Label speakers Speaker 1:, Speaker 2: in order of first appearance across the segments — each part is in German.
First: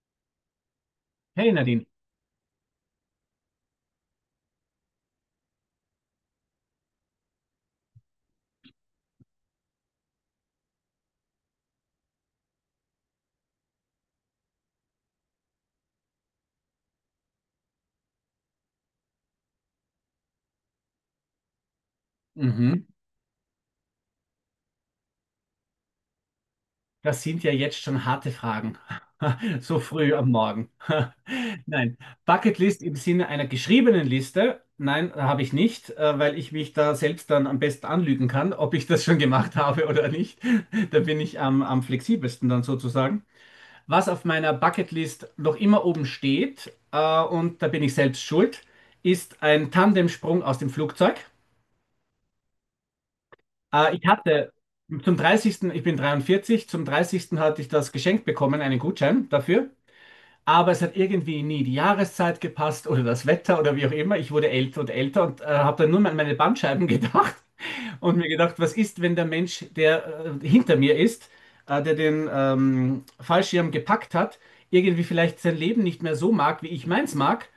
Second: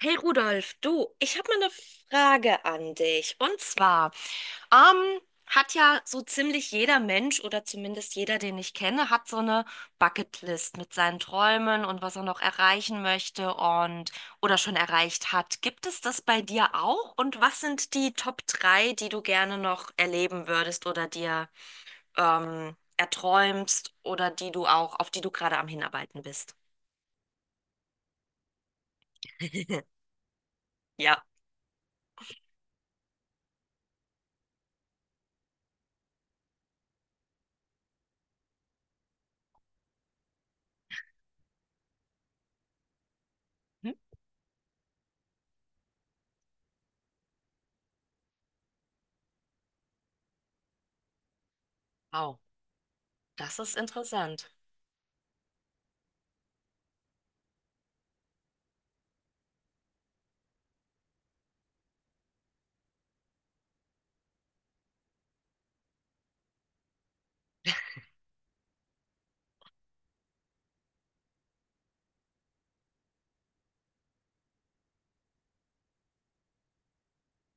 Speaker 1: Hey Rudolf, du, ich habe
Speaker 2: Hey
Speaker 1: mal eine
Speaker 2: Nadine.
Speaker 1: Frage an dich. Und zwar, ähm, hat ja so ziemlich jeder Mensch oder zumindest jeder, den ich kenne, hat so eine Bucketlist mit seinen Träumen und was er noch erreichen möchte und oder schon erreicht hat. Gibt es das bei dir auch? Und was sind die Top 3, die du gerne noch erleben würdest oder dir
Speaker 2: Mhm.
Speaker 1: erträumst oder die du auch, auf die du gerade am Hinarbeiten bist?
Speaker 2: Das sind ja jetzt schon harte Fragen. So früh am Morgen.
Speaker 1: Ja.
Speaker 2: Nein, Bucketlist im Sinne einer geschriebenen Liste? Nein, habe ich nicht, weil ich mich da selbst dann am besten anlügen kann, ob ich das schon gemacht habe oder nicht. Da bin ich am flexibelsten dann sozusagen.
Speaker 1: Hm?
Speaker 2: Was auf meiner Bucketlist noch immer oben steht, und da bin ich selbst schuld, ist ein Tandemsprung aus dem Flugzeug.
Speaker 1: Wow, das ist
Speaker 2: Ich
Speaker 1: interessant.
Speaker 2: hatte zum dreißigsten, ich bin 43, zum dreißigsten hatte ich das geschenkt bekommen, einen Gutschein dafür. Aber es hat irgendwie nie die Jahreszeit gepasst oder das Wetter oder wie auch immer. Ich wurde älter und älter und habe dann nur an meine Bandscheiben gedacht und mir gedacht, was ist, wenn der Mensch, der hinter mir ist, der den Fallschirm gepackt hat, irgendwie vielleicht sein Leben nicht mehr so mag, wie ich meins mag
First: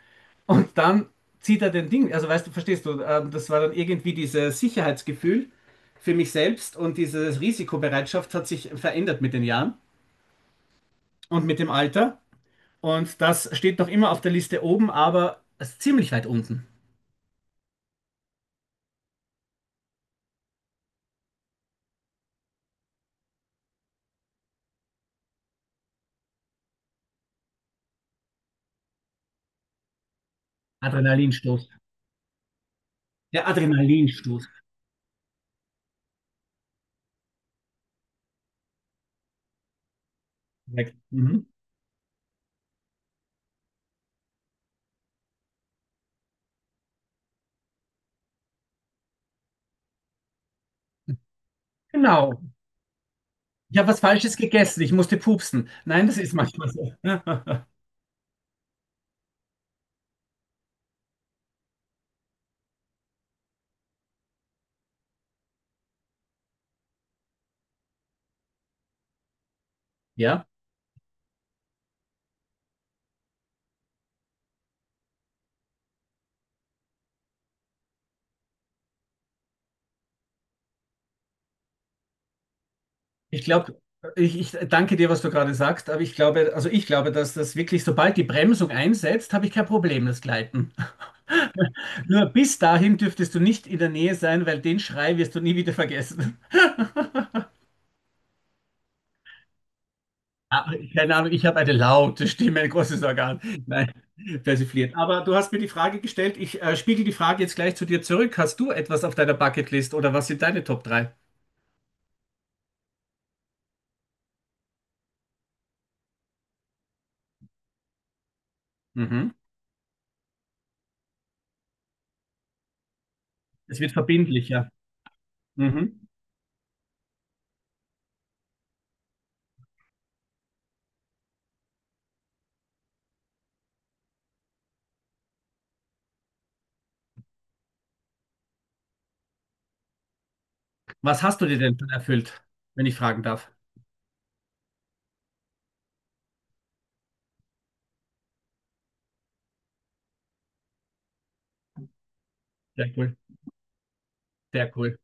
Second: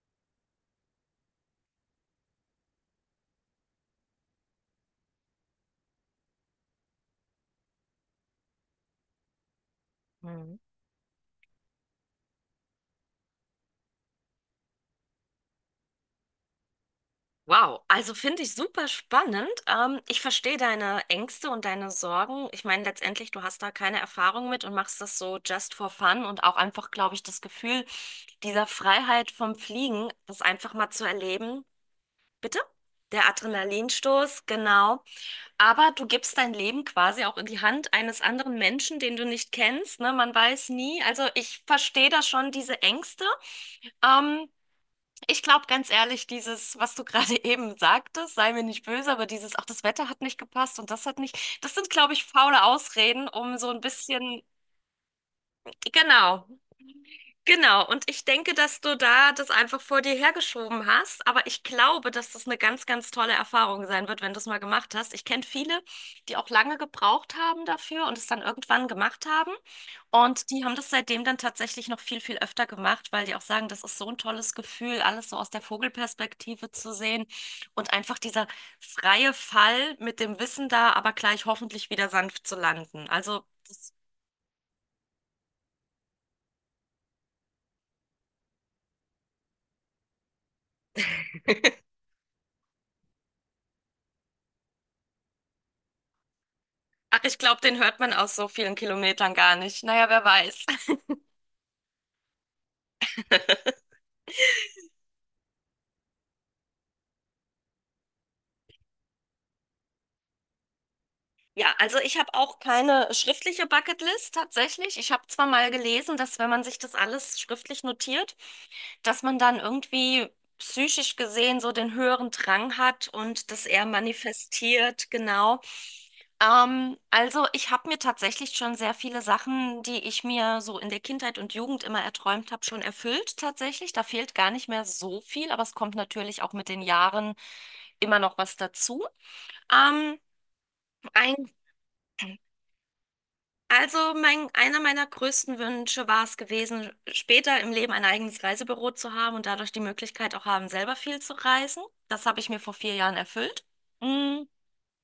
Speaker 2: und dann zieht er den Ding, also weißt du, verstehst du, das war dann irgendwie dieses Sicherheitsgefühl für mich selbst, und diese Risikobereitschaft hat sich verändert mit den Jahren
Speaker 1: Mhm.
Speaker 2: und mit dem Alter. Und das steht noch immer auf der Liste oben, aber es ist ziemlich weit unten.
Speaker 1: Wow, also finde ich super spannend. Ich verstehe deine Ängste und deine Sorgen. Ich meine, letztendlich, du hast da keine Erfahrung mit und machst das so just for fun und auch einfach, glaube ich, das Gefühl dieser Freiheit vom Fliegen, das einfach mal zu erleben.
Speaker 2: Adrenalinstoß.
Speaker 1: Bitte? Der
Speaker 2: Der
Speaker 1: Adrenalinstoß,
Speaker 2: Adrenalinstoß.
Speaker 1: genau. Aber du gibst dein Leben quasi auch in die Hand eines anderen Menschen, den du nicht kennst, ne? Man weiß
Speaker 2: Korrekt.
Speaker 1: nie. Also
Speaker 2: Mhm.
Speaker 1: ich verstehe da schon diese Ängste. Ähm, Ich glaube ganz ehrlich, dieses, was du gerade eben sagtest, sei mir nicht böse, aber dieses, ach, das Wetter hat nicht gepasst und das hat nicht, das sind, glaube ich,
Speaker 2: Genau.
Speaker 1: faule Ausreden, um so
Speaker 2: Ich
Speaker 1: ein
Speaker 2: habe was Falsches
Speaker 1: bisschen,
Speaker 2: gegessen, ich musste pupsen. Nein, das ist
Speaker 1: genau.
Speaker 2: manchmal so.
Speaker 1: Genau, und ich denke, dass du da das einfach vor dir hergeschoben hast, aber ich glaube, dass das eine ganz, ganz tolle Erfahrung sein wird, wenn du es mal gemacht hast. Ich kenne viele, die auch lange gebraucht haben dafür und es dann irgendwann gemacht haben.
Speaker 2: Ja.
Speaker 1: Und die haben das seitdem dann tatsächlich noch viel, viel öfter gemacht, weil die auch sagen, das ist so ein tolles Gefühl, alles so aus der Vogelperspektive zu sehen und einfach dieser freie Fall mit dem Wissen da, aber gleich hoffentlich wieder sanft zu landen. Also,
Speaker 2: Ich glaube,
Speaker 1: das.
Speaker 2: ich danke dir, was du gerade sagst, aber ich glaube, also ich glaube, dass das wirklich, sobald die Bremsung einsetzt, habe ich kein Problem, das Gleiten. Nur bis dahin dürftest du nicht in der Nähe sein, weil den Schrei wirst du nie wieder vergessen.
Speaker 1: Ach, ich glaube, den hört man aus so vielen Kilometern gar nicht. Naja, wer weiß.
Speaker 2: Ah, keine Ahnung, ich habe eine laute Stimme, ein großes Organ. Nein, persifliert. Aber du hast mir die Frage gestellt, ich spiegel die Frage jetzt gleich zu dir zurück. Hast du etwas auf deiner Bucketlist oder was sind deine Top 3?
Speaker 1: Ja, also ich habe auch keine schriftliche Bucketlist tatsächlich. Ich habe zwar mal gelesen, dass wenn man sich das alles schriftlich notiert, dass
Speaker 2: Mhm.
Speaker 1: man dann irgendwie psychisch gesehen so den höheren Drang hat und das
Speaker 2: Es
Speaker 1: eher
Speaker 2: wird verbindlicher.
Speaker 1: manifestiert, genau.
Speaker 2: Mhm.
Speaker 1: Also ich habe mir tatsächlich schon sehr viele Sachen, die ich mir so in der Kindheit und Jugend immer erträumt habe, schon erfüllt tatsächlich. Da fehlt gar nicht mehr so viel, aber es kommt natürlich auch mit den Jahren immer noch was dazu. Ähm,
Speaker 2: Was
Speaker 1: ein,
Speaker 2: hast du dir denn schon erfüllt, wenn ich fragen darf?
Speaker 1: also mein, einer meiner größten Wünsche war es gewesen, später im Leben ein eigenes Reisebüro zu haben und dadurch die Möglichkeit auch haben, selber viel zu reisen. Das habe ich mir vor
Speaker 2: Sehr
Speaker 1: 4 Jahren
Speaker 2: cool,
Speaker 1: erfüllt. Mm.
Speaker 2: sehr cool.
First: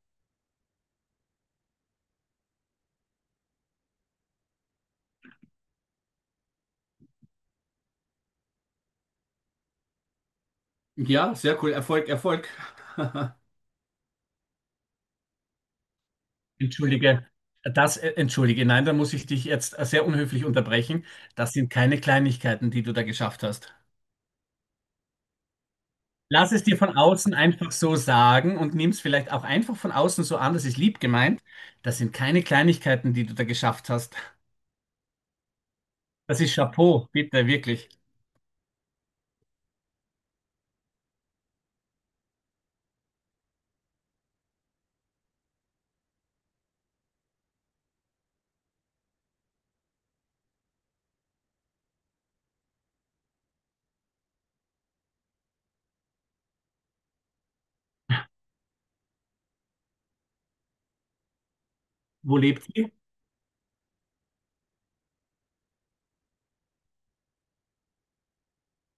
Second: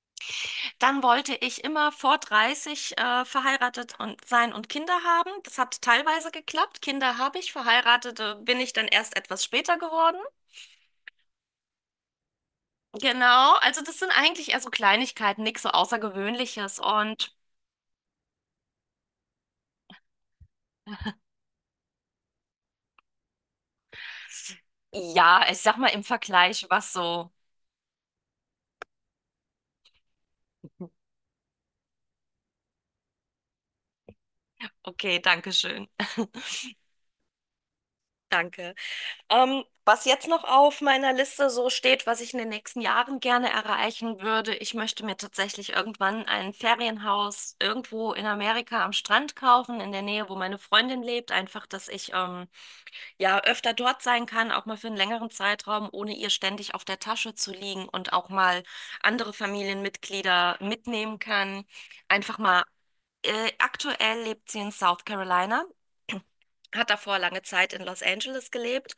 Speaker 1: Dann wollte ich immer vor 30 verheiratet und sein und Kinder haben. Das hat teilweise geklappt. Kinder habe ich, verheiratete bin ich dann erst etwas später geworden.
Speaker 2: Ja, sehr cool. Erfolg, Erfolg.
Speaker 1: Genau, also das sind eigentlich eher so Kleinigkeiten, nichts so Außergewöhnliches.
Speaker 2: Entschuldige,
Speaker 1: Und
Speaker 2: entschuldige, nein, da muss ich dich jetzt sehr unhöflich unterbrechen. Das sind keine Kleinigkeiten, die du da geschafft hast.
Speaker 1: ja, ich sag mal im
Speaker 2: Lass es
Speaker 1: Vergleich,
Speaker 2: dir
Speaker 1: was
Speaker 2: von
Speaker 1: so.
Speaker 2: außen einfach so sagen und nimm es vielleicht auch einfach von außen so an, das ist lieb gemeint. Das sind keine Kleinigkeiten, die du da geschafft hast.
Speaker 1: Okay, danke schön.
Speaker 2: Das ist Chapeau, bitte, wirklich.
Speaker 1: Danke. Was jetzt noch auf meiner Liste so steht, was ich in den nächsten Jahren gerne erreichen würde, ich möchte mir tatsächlich irgendwann ein Ferienhaus irgendwo in Amerika am Strand kaufen, in der Nähe, wo meine Freundin lebt, einfach, dass ich ja, öfter dort sein kann, auch mal für einen längeren Zeitraum, ohne ihr ständig auf der Tasche zu liegen und auch mal andere Familienmitglieder mitnehmen kann.
Speaker 2: Wo
Speaker 1: Einfach mal,
Speaker 2: lebt ihr?
Speaker 1: aktuell lebt sie in South Carolina, hat davor lange Zeit in Los Angeles gelebt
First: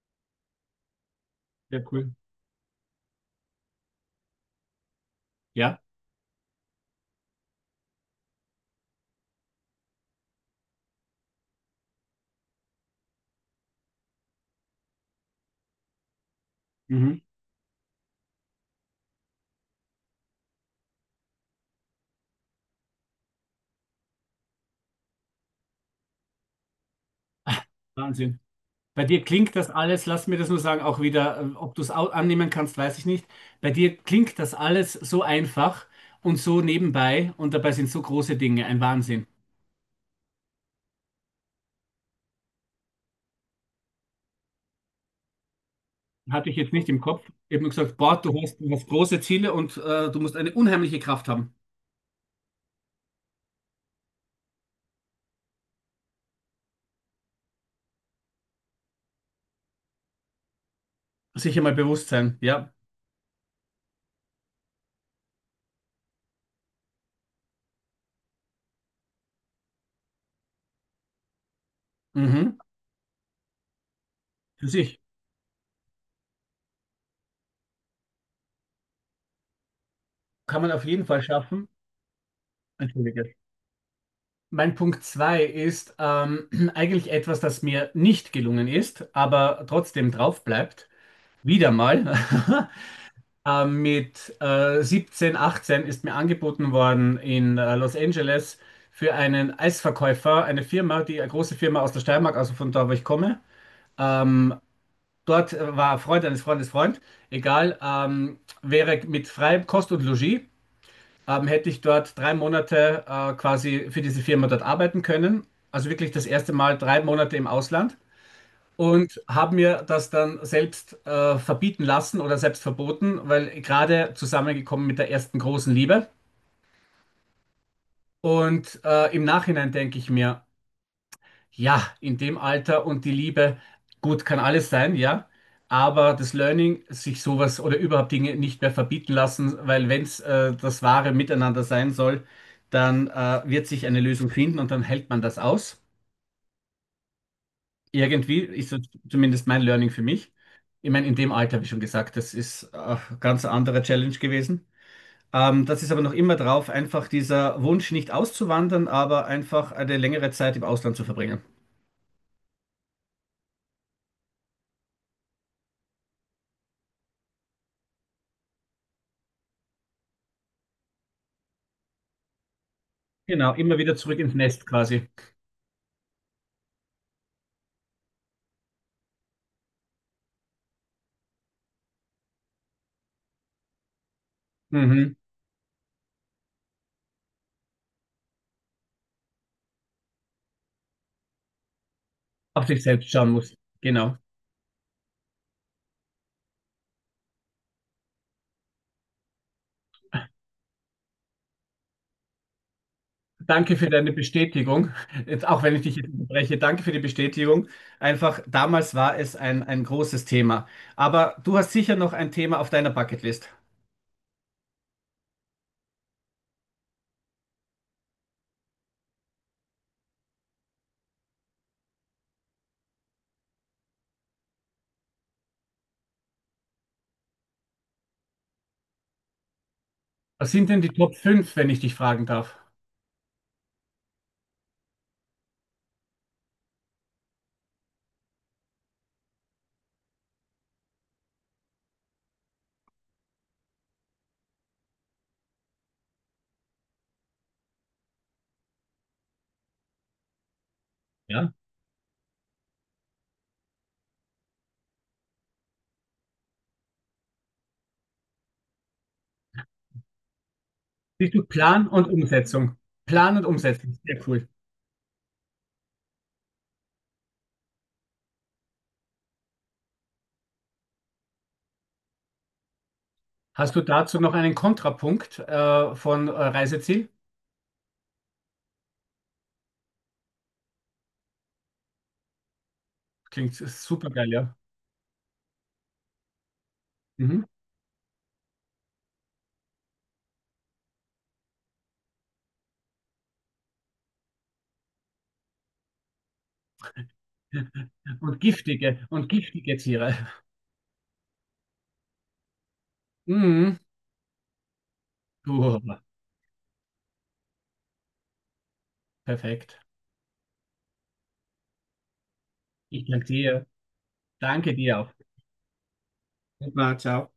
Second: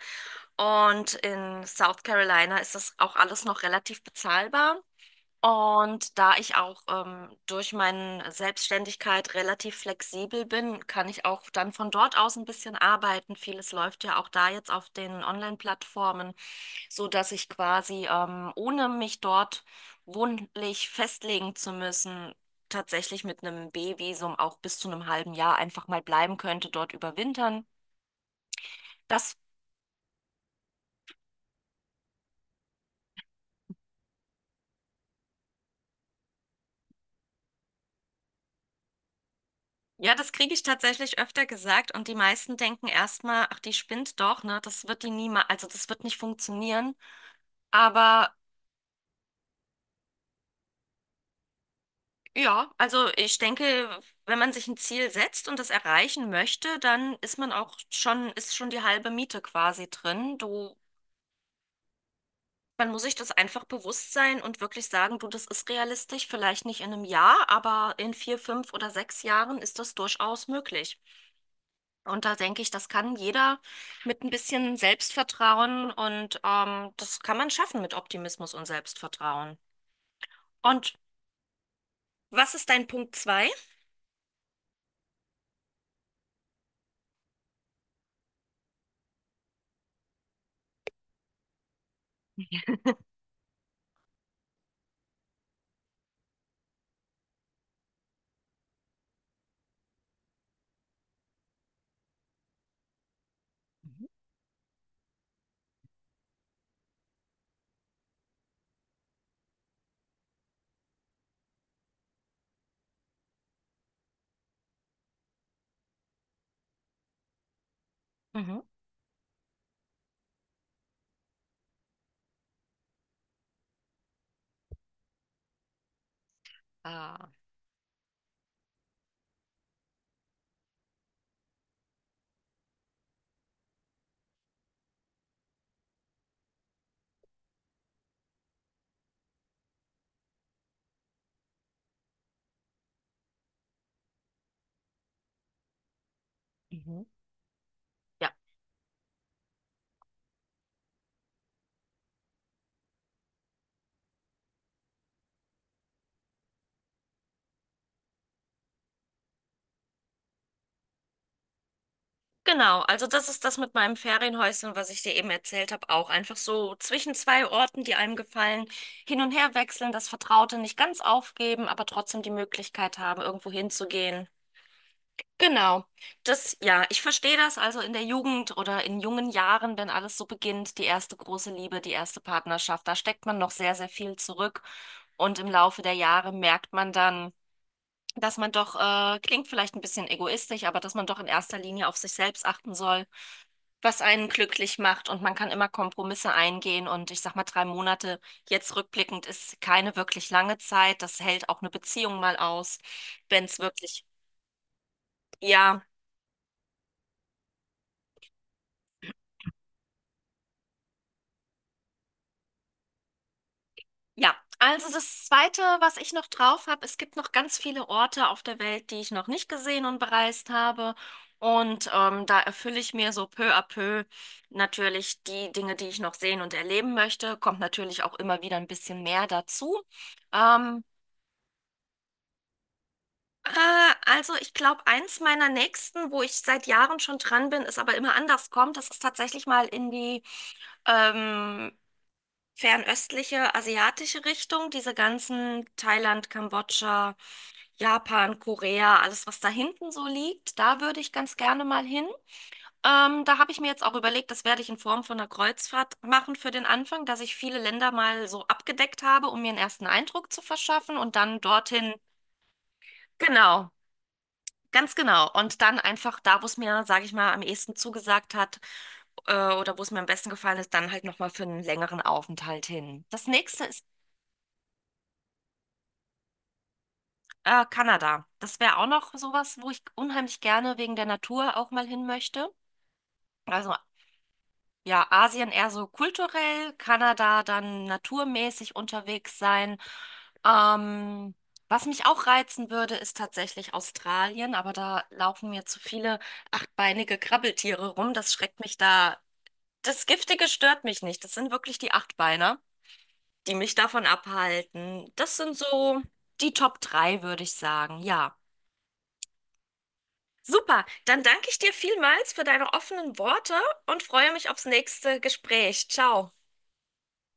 Speaker 1: und in
Speaker 2: Sehr
Speaker 1: South
Speaker 2: cool.
Speaker 1: Carolina ist das auch alles noch relativ bezahlbar.
Speaker 2: Ja,
Speaker 1: Und da ich auch durch meine Selbstständigkeit relativ flexibel bin, kann ich auch dann von dort aus ein bisschen arbeiten. Vieles läuft ja auch da jetzt auf den Online-Plattformen, so
Speaker 2: mhm.
Speaker 1: dass ich quasi ohne mich dort wohnlich festlegen zu müssen, tatsächlich mit einem B-Visum auch bis zu einem halben Jahr einfach mal bleiben könnte, dort überwintern.
Speaker 2: Wahnsinn. Bei dir
Speaker 1: Das.
Speaker 2: klingt das alles, lass mir das nur sagen, auch wieder, ob du es annehmen kannst, weiß ich nicht. Bei dir klingt das alles so einfach und so nebenbei, und dabei sind so große Dinge, ein Wahnsinn.
Speaker 1: Ja, das kriege ich tatsächlich öfter gesagt und die meisten denken erstmal, ach, die spinnt doch, ne? Das wird die niemals, also das wird nicht
Speaker 2: Hatte ich jetzt nicht
Speaker 1: funktionieren.
Speaker 2: im Kopf. Ich habe nur gesagt, boah,
Speaker 1: Aber
Speaker 2: du hast große Ziele und du musst eine unheimliche Kraft haben.
Speaker 1: ja, also ich denke, wenn man sich ein Ziel setzt und das erreichen möchte, dann ist man auch schon, ist schon die halbe Miete quasi drin. Du,
Speaker 2: Sicher mal bewusst sein, ja.
Speaker 1: man muss sich das einfach bewusst sein und wirklich sagen, du, das ist realistisch, vielleicht nicht in 1 Jahr, aber in 4, 5 oder 6 Jahren ist das durchaus möglich. Und da
Speaker 2: Mhm.
Speaker 1: denke ich, das kann jeder mit ein
Speaker 2: Für
Speaker 1: bisschen
Speaker 2: sich.
Speaker 1: Selbstvertrauen und das kann man schaffen mit Optimismus und Selbstvertrauen.
Speaker 2: Kann man auf
Speaker 1: Und
Speaker 2: jeden Fall schaffen.
Speaker 1: was ist dein Punkt
Speaker 2: Entschuldige.
Speaker 1: zwei?
Speaker 2: Mein Punkt zwei ist eigentlich etwas, das mir nicht gelungen ist, aber trotzdem drauf bleibt. Wieder mal. Mit 17, 18 ist mir angeboten worden in Los Angeles für einen Eisverkäufer, eine Firma, die eine große Firma aus der Steiermark, also von da, wo ich komme.
Speaker 1: Mhm.
Speaker 2: Ähm, dort war ein Freund eines Freundes Freund, egal, wäre mit freiem Kost und Logis, hätte ich dort 3 Monate quasi für diese Firma dort arbeiten können. Also wirklich das erste Mal 3 Monate im Ausland,
Speaker 1: Mhm.
Speaker 2: und habe mir das dann selbst verbieten lassen oder selbst verboten, weil gerade zusammengekommen mit der ersten großen Liebe.
Speaker 1: Ah.
Speaker 2: Und im Nachhinein denke ich mir, ja, in dem Alter und die Liebe, gut, kann alles sein, ja. Aber das Learning, sich sowas oder überhaupt Dinge nicht mehr verbieten lassen, weil wenn es das wahre Miteinander sein soll, dann wird sich eine Lösung finden und dann hält man das aus.
Speaker 1: Mhm. Ja,
Speaker 2: Irgendwie ist das zumindest mein Learning für mich. Ich meine, in dem Alter, wie schon gesagt, das ist ganz eine andere Challenge gewesen. Das ist aber noch immer drauf, einfach dieser Wunsch nicht auszuwandern, aber einfach eine längere Zeit im Ausland zu verbringen.
Speaker 1: genau. Also das ist das mit meinem Ferienhäuschen, was ich dir eben erzählt habe, auch einfach so zwischen zwei Orten, die einem gefallen, hin und her wechseln, das Vertraute nicht ganz aufgeben, aber trotzdem die Möglichkeit haben, irgendwo
Speaker 2: Genau, immer wieder zurück
Speaker 1: hinzugehen.
Speaker 2: ins Nest quasi.
Speaker 1: Genau. Das, ja, ich verstehe das. Also in der Jugend oder in jungen Jahren, wenn alles so beginnt, die erste große Liebe, die erste Partnerschaft, da steckt man noch sehr, sehr viel zurück.
Speaker 2: Mhm.
Speaker 1: Und im Laufe der Jahre merkt man dann, dass man doch, klingt vielleicht ein bisschen egoistisch, aber dass man doch in erster Linie auf sich selbst
Speaker 2: Auf
Speaker 1: achten
Speaker 2: sich
Speaker 1: soll,
Speaker 2: selbst schauen muss.
Speaker 1: was
Speaker 2: Genau.
Speaker 1: einen glücklich macht. Und man kann immer Kompromisse eingehen. Und ich sag mal, 3 Monate jetzt rückblickend ist keine wirklich lange Zeit. Das hält auch eine Beziehung mal aus, wenn es
Speaker 2: Danke für
Speaker 1: wirklich,
Speaker 2: deine Bestätigung. Jetzt, auch wenn ich
Speaker 1: ja.
Speaker 2: dich jetzt unterbreche, danke für die Bestätigung. Einfach, damals war es ein großes Thema. Aber du hast sicher noch ein Thema auf deiner Bucketlist.
Speaker 1: Ja, also das Zweite, was ich noch drauf habe, es gibt noch ganz viele Orte auf der Welt, die ich noch nicht gesehen und bereist habe. Und da erfülle ich mir so peu à peu natürlich die Dinge, die ich noch sehen und erleben möchte. Kommt natürlich auch immer wieder ein bisschen mehr dazu.
Speaker 2: Was sind denn
Speaker 1: Ähm,
Speaker 2: die Top 5, wenn ich dich fragen darf?
Speaker 1: äh, also ich glaube, eins meiner nächsten, wo ich seit Jahren schon dran bin, ist aber immer anders kommt, das ist tatsächlich mal in die ähm, fernöstliche asiatische Richtung, diese ganzen Thailand, Kambodscha. Japan, Korea, alles, was da hinten so liegt, da würde ich ganz
Speaker 2: Ja.
Speaker 1: gerne mal hin. Da habe ich mir jetzt auch überlegt, das werde ich in Form von einer Kreuzfahrt machen für den Anfang, dass ich viele Länder mal so abgedeckt habe, um mir einen ersten Eindruck zu verschaffen und
Speaker 2: Siehst
Speaker 1: dann
Speaker 2: du, Plan
Speaker 1: dorthin.
Speaker 2: und Umsetzung? Plan und
Speaker 1: Genau,
Speaker 2: Umsetzung, sehr cool.
Speaker 1: ganz genau. Und dann einfach da, wo es mir, sage ich mal, am ehesten zugesagt hat, oder wo es mir am besten gefallen ist, dann halt nochmal für einen längeren Aufenthalt hin. Das nächste
Speaker 2: Hast du
Speaker 1: ist
Speaker 2: dazu noch einen Kontrapunkt von Reiseziel?
Speaker 1: Kanada. Das wäre auch noch sowas, wo ich unheimlich gerne wegen der Natur auch mal hin möchte.
Speaker 2: Klingt
Speaker 1: Also
Speaker 2: super geil, ja.
Speaker 1: ja, Asien eher so kulturell, Kanada
Speaker 2: Mhm.
Speaker 1: dann naturmäßig unterwegs sein. Ähm, Was mich auch reizen würde, ist tatsächlich Australien, aber da laufen mir zu viele achtbeinige Krabbeltiere rum. Das schreckt mich da.
Speaker 2: Und giftige
Speaker 1: Das
Speaker 2: Tiere.
Speaker 1: Giftige stört mich nicht. Das sind wirklich die Achtbeiner, die mich
Speaker 2: Mhm.
Speaker 1: davon abhalten. Das sind
Speaker 2: Puh,
Speaker 1: so die Top 3, würde ich sagen. Ja.
Speaker 2: perfekt.
Speaker 1: Super, dann danke ich dir vielmals für deine
Speaker 2: Ich
Speaker 1: offenen
Speaker 2: danke
Speaker 1: Worte
Speaker 2: dir.
Speaker 1: und freue mich aufs
Speaker 2: Danke dir auch.
Speaker 1: nächste Gespräch. Ciao.
Speaker 2: Super, ciao.